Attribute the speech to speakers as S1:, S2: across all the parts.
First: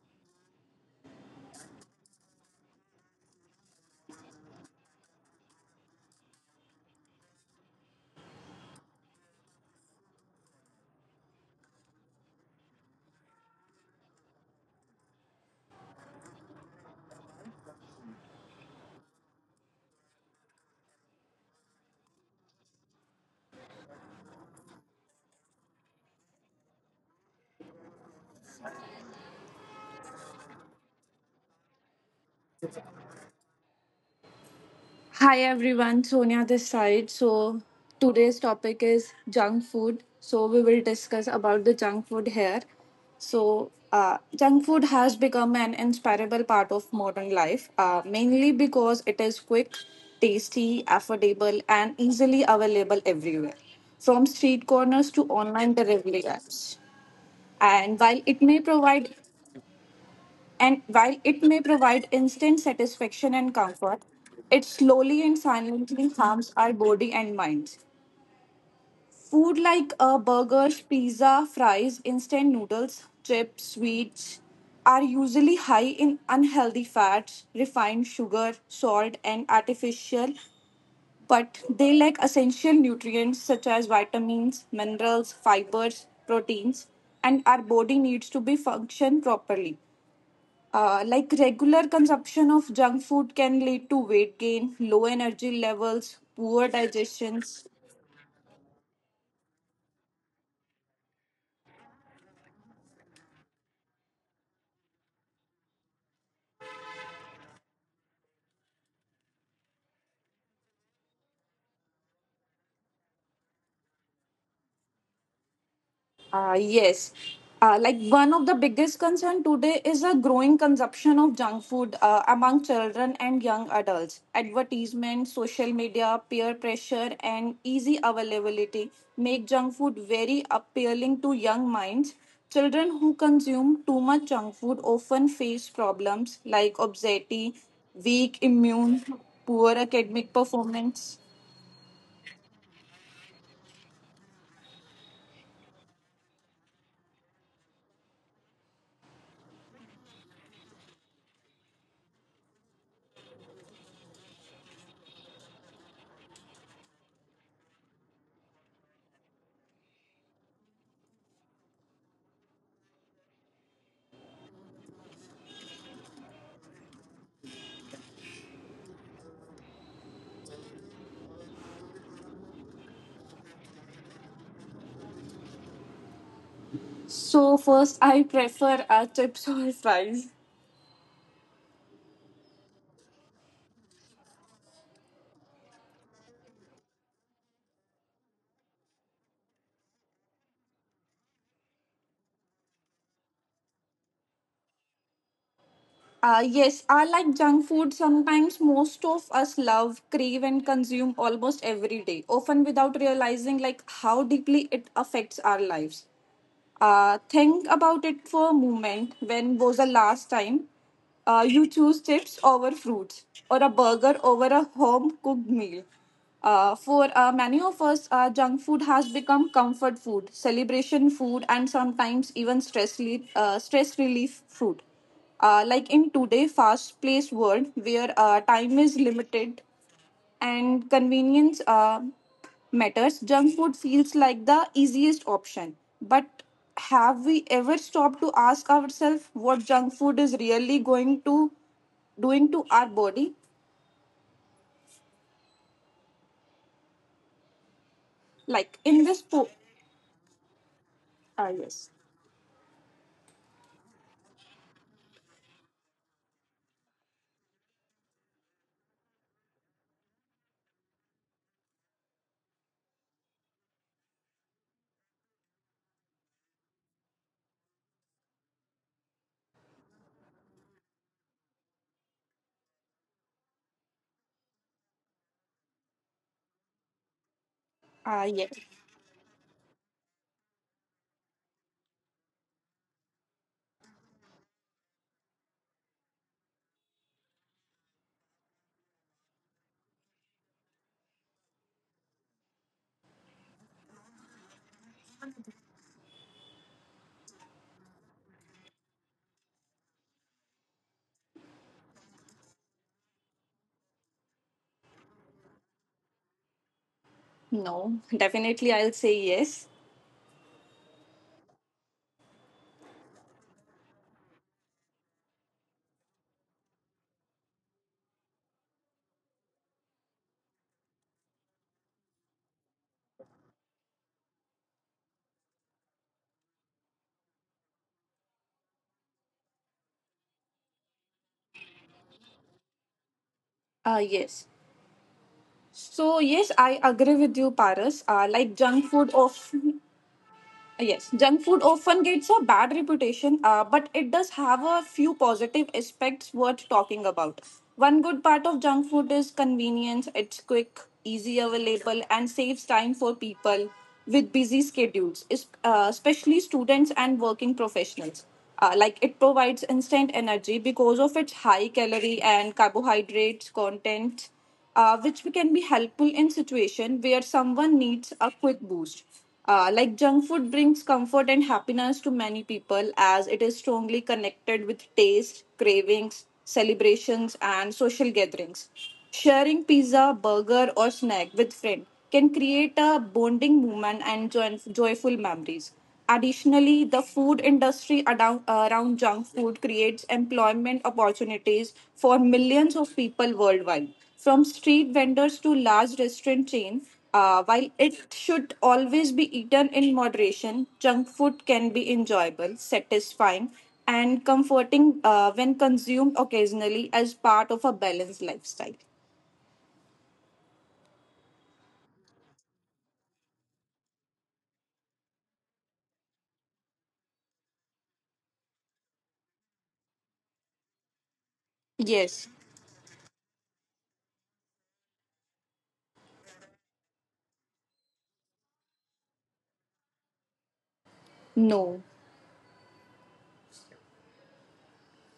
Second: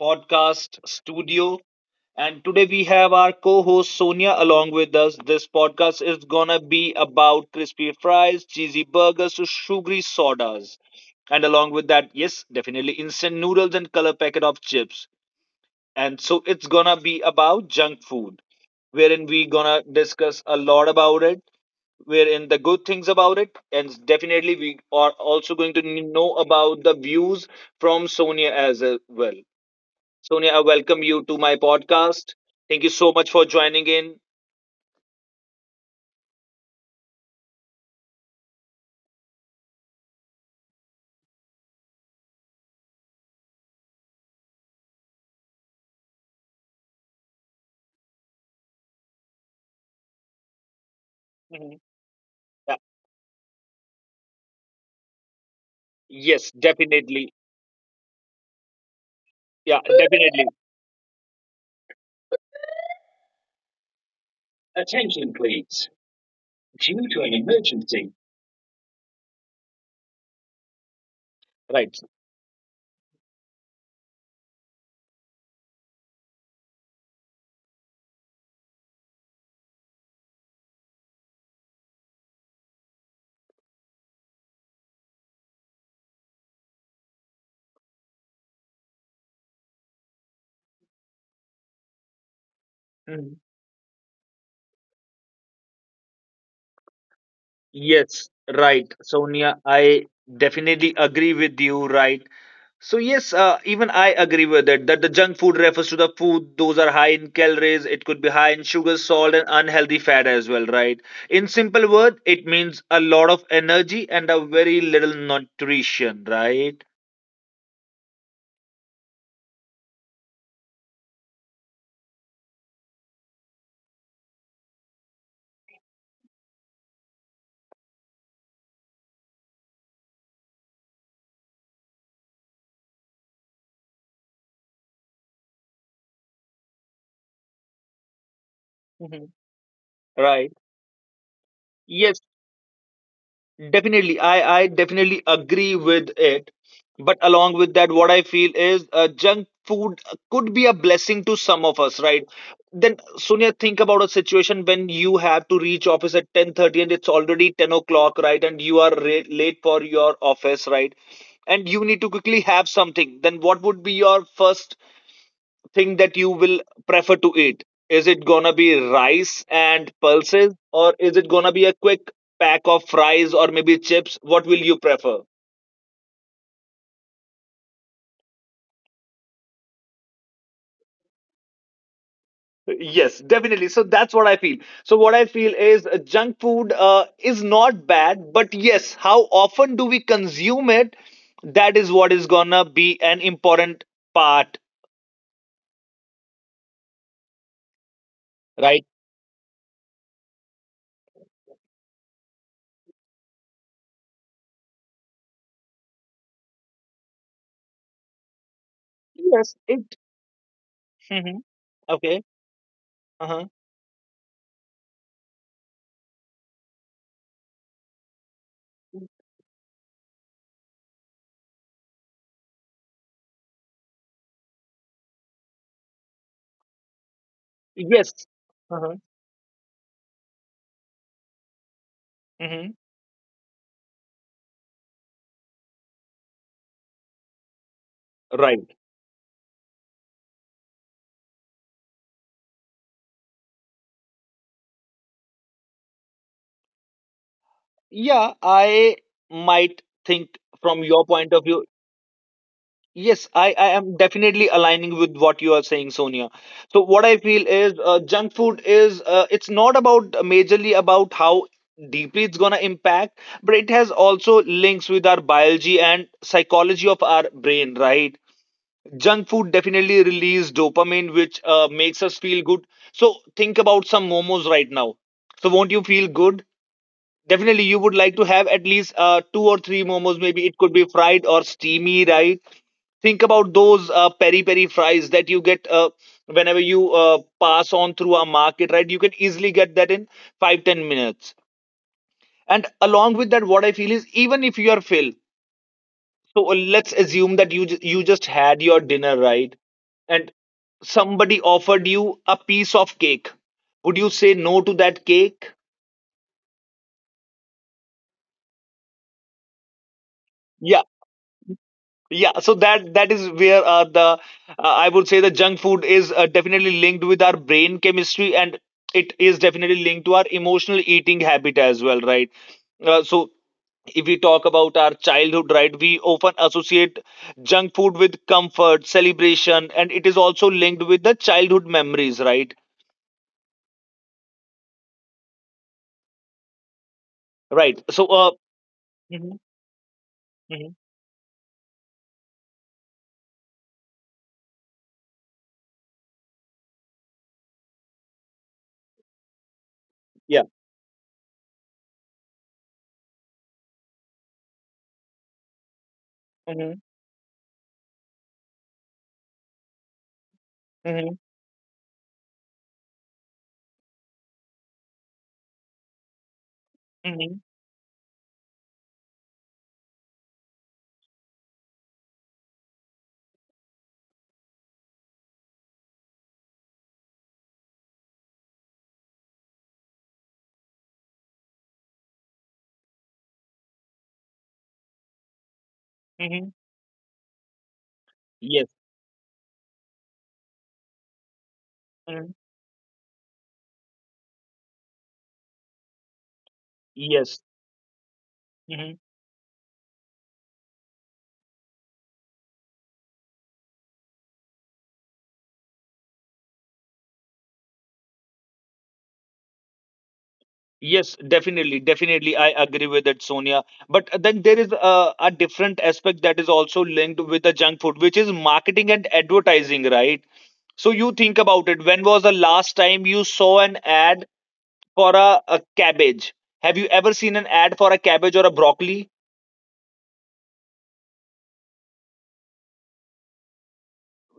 S1: podcast studio, and today we have our co-host Sonia along with us. This podcast is going to be about crispy fries, cheesy burgers to sugary sodas, and along with that, yes, definitely instant noodles and color packet of chips. And so it's going to be about junk food, wherein we going to discuss a lot about it, wherein the good things about it, and definitely we are also going to know about the views from Sonia as well. Sonia, I welcome you to my podcast. Thank you so much for joining in.
S2: Hi everyone, Sonia this side. So today's topic is junk food. So we will discuss about the junk food here. So junk food has become an inseparable part of modern life, mainly because it is quick,
S1: Mhm.
S2: tasty, affordable,
S1: Yeah.
S2: and easily available everywhere, from street corners to
S1: Yes,
S2: online
S1: definitely.
S2: delivery apps. And while it
S1: Yeah,
S2: may
S1: definitely.
S2: provide and while it may provide instant satisfaction and
S1: Attention,
S2: comfort,
S1: please.
S2: it slowly and
S1: Due to an
S2: silently harms our
S1: emergency.
S2: body and minds. Food like
S1: Right.
S2: burgers, pizza, fries, instant noodles, chips, sweets are usually high in unhealthy fats, refined sugar, salt, and artificial, but they lack essential nutrients such as vitamins, minerals, fibers, proteins, and our body needs to be function properly. Like regular
S1: Mhm.
S2: consumption of junk food can lead to weight gain, low energy levels, poor
S1: Yes. Right,
S2: digestions.
S1: Sonia, I definitely agree with you, right. So yes, even I agree with it that the junk food refers to the food those are high in calories. It could be high in sugar, salt, and unhealthy fat as well, right? In simple word, it means a lot of energy and a very little nutrition, right?
S2: Yes. Like one of the biggest concern today is a growing consumption of junk food among children and young adults. Advertisements, social media, peer pressure, and easy availability make junk food very appealing to young minds. Children who consume too much junk food often face problems like obesity,
S1: Mhm.
S2: weak immune,
S1: Right.
S2: poor academic
S1: Yes.
S2: performance.
S1: Definitely, I definitely agree with it. But along with that, what I feel is junk food could be a blessing to some of us, right? Then, Sonia, think about a situation when you have to reach office at 10:30, and it's already 10 o'clock, right? And you are late for your office, right? And you need to quickly have something. Then, what would be your first thing that you will prefer to eat? Is it gonna be rice and pulses, or is it gonna be a quick pack of fries or maybe chips? What will you prefer?
S2: So first, I prefer chips or fries.
S1: Yes, definitely. So that's what I feel. So what I feel is junk food is not bad, but yes, how often do we consume it? That is what is gonna be an important part,
S2: Yes, I like junk food. Sometimes most
S1: right?
S2: of us love, crave, and consume almost every day, often without realizing like how deeply it affects our lives. Think about it for a moment. When was
S1: Yes,
S2: the
S1: it.
S2: last time
S1: Mhm.
S2: you choose chips
S1: Okay.
S2: over fruits
S1: Uh
S2: or a
S1: huh.
S2: burger over a home cooked meal? For many of us, junk food has become comfort food, celebration food, and sometimes even stress relief food. Like in today fast-paced world where
S1: Yes.
S2: time is
S1: Uh huh.
S2: limited, and convenience
S1: Mm-hmm.
S2: matters, junk food feels like the easiest option. But have we ever stopped to ask ourselves what junk food is really going to doing to our body?
S1: Yeah,
S2: Like in
S1: I
S2: this po-
S1: might think from your
S2: ah
S1: point of view.
S2: yes,
S1: Yes, I am definitely aligning with what you are saying, Sonia. So what I feel is junk food is it's not about majorly about how deeply it's gonna impact, but it has also links with our biology and psychology of our brain, right? Junk food definitely release dopamine, which makes us feel good. So think about some momos right now. So won't you feel good? Definitely,
S2: ah
S1: you would
S2: yes,
S1: like to have at least two or three momos. Maybe it could be fried or steamy, right? Think about those peri peri fries that you get whenever you pass on through a market, right? You can easily get that in 5-10 minutes. And along with that, what I feel is even if you are filled, so let's assume that you you just had your dinner, right? And somebody offered you a piece of cake. Would you say no to that cake?
S2: no, definitely I'll say yes.
S1: Yeah, so that is where the I would say the junk food is definitely linked with our brain chemistry, and it is definitely linked to our emotional eating habit as well, right? So if we talk about our childhood, right, we often associate junk food with comfort, celebration, and it is also linked with the childhood memories, right?
S2: Ah yes. So yes, I agree with you, Paras. Like
S1: Right.
S2: junk food of
S1: Mhm.
S2: Yes, junk food
S1: Mhm.
S2: often gets a bad reputation, but it does have a few positive aspects worth talking about. One good part of junk food is convenience, it's quick,
S1: Yeah.
S2: easy available, and saves time for people with busy schedules, especially students and
S1: Mm-hmm.
S2: working professionals. Like it provides instant energy because of its high
S1: Mm-hmm.
S2: calorie and carbohydrates content which can be helpful in situation where someone
S1: Mm-hmm.
S2: needs a quick boost. Like junk food brings comfort and happiness to many people as it is strongly connected with taste, cravings, celebrations, and social gatherings. Sharing pizza, burger, or snack with friend can create a bonding moment and joyful memories. Additionally, the
S1: Mm-hmm.
S2: food industry around junk
S1: Yes.
S2: food creates employment opportunities for millions
S1: Hmm.
S2: of people worldwide, from street vendors to large restaurant chains. While
S1: Yes.
S2: it should always be eaten in moderation, junk food can be enjoyable, satisfying, and comforting when consumed occasionally as part of a balanced lifestyle.
S1: Yes, definitely, definitely, I agree with it, Sonia. But then there is a different aspect that is also linked with the junk food, which is marketing and advertising, right? So you think
S2: Yes,
S1: about it. When was the last time you saw an ad for a cabbage? Have you ever seen an ad for a cabbage or a broccoli?
S2: no.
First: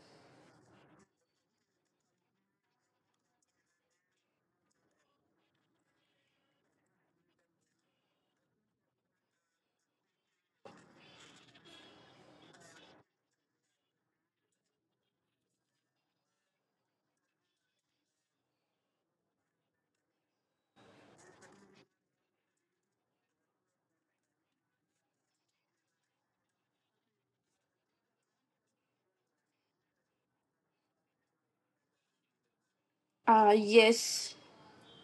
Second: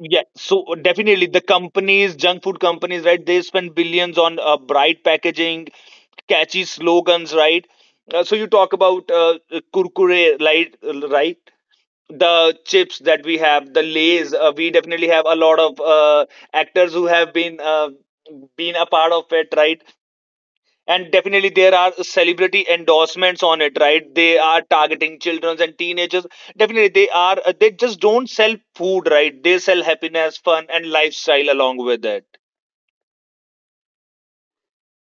S1: Yeah, so definitely the companies, junk food companies, right? They spend billions on bright packaging, catchy slogans, right? So you talk about kurkure, right? Right? The chips that we have, the Lays, we definitely have a lot of actors who have been a part of it, right. And definitely there are celebrity endorsements on it, right. They are targeting children and teenagers. Definitely they are they just don't sell food, right, they sell happiness, fun, and lifestyle along with it.
S2: Yes.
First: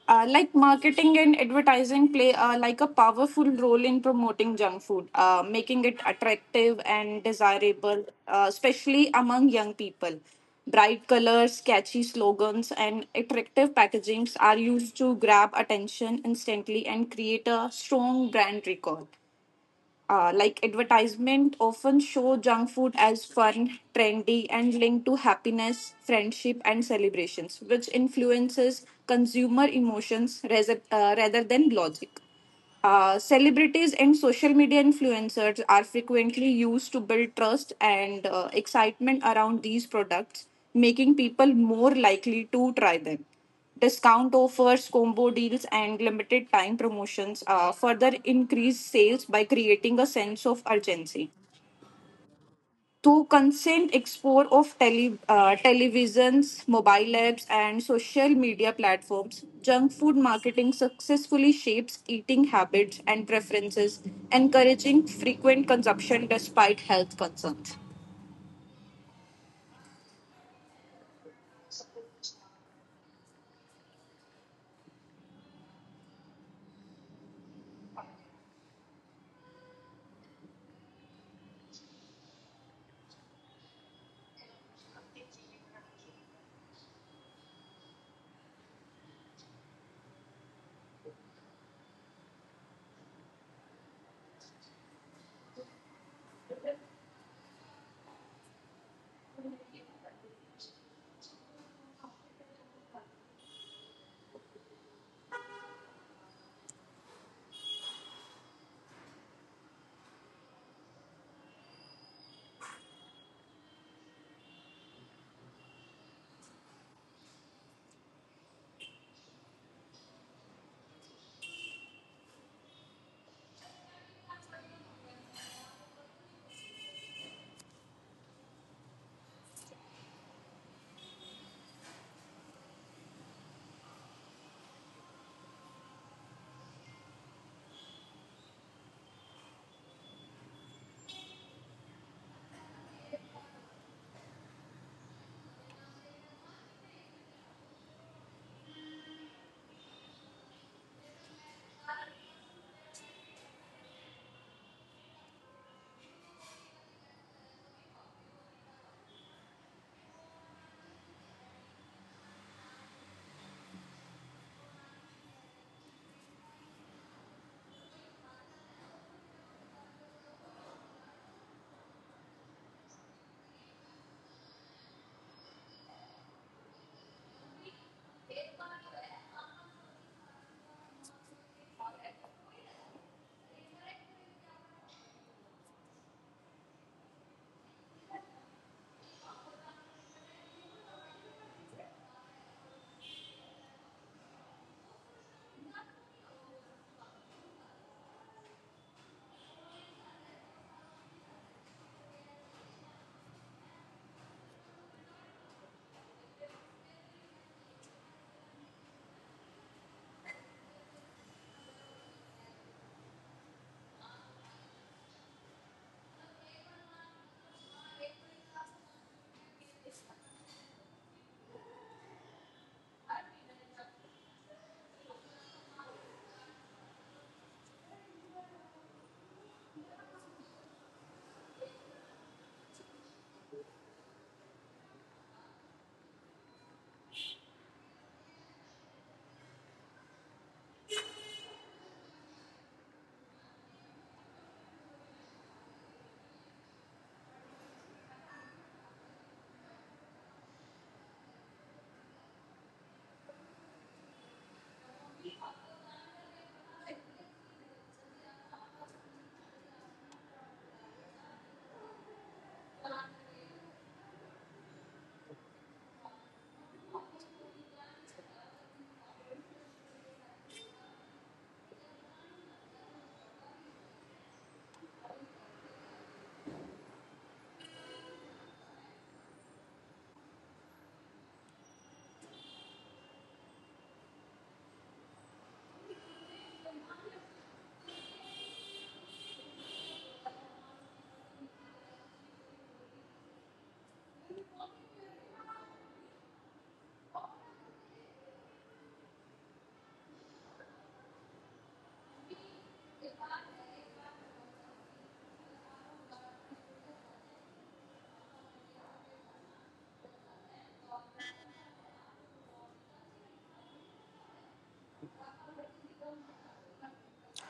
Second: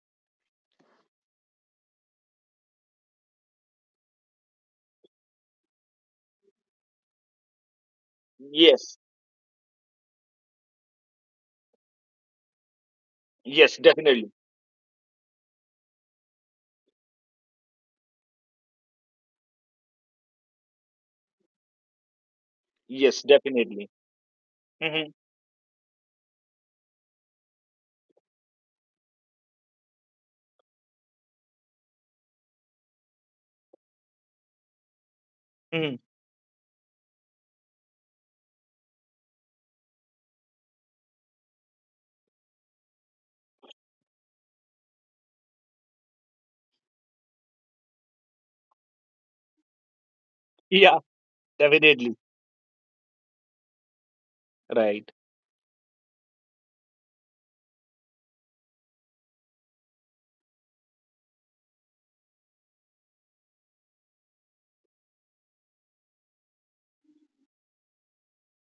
S2: Like marketing and advertising play like a powerful role in promoting junk food, making it attractive and desirable,
S1: Yes.
S2: especially among young people. Bright colors, catchy slogans, and attractive
S1: Yes,
S2: packagings
S1: definitely.
S2: are used to grab attention instantly and create a strong brand recall. Like advertisement often show junk food as
S1: Yes,
S2: fun,
S1: definitely.
S2: trendy, and linked
S1: Hmm.
S2: to happiness, friendship, and celebrations, which influences consumer emotions rather than logic. Celebrities and social media influencers are
S1: Hmm.
S2: frequently used to build trust and excitement around these products, making people more likely to try them. Discount offers, combo deals, and limited time promotions further increase sales by creating a sense of
S1: Yeah,
S2: urgency
S1: definitely.
S2: to consent explore of
S1: Right.
S2: televisions, mobile apps, and social media platforms, junk food marketing successfully shapes eating habits and preferences, encouraging frequent consumption despite health concerns.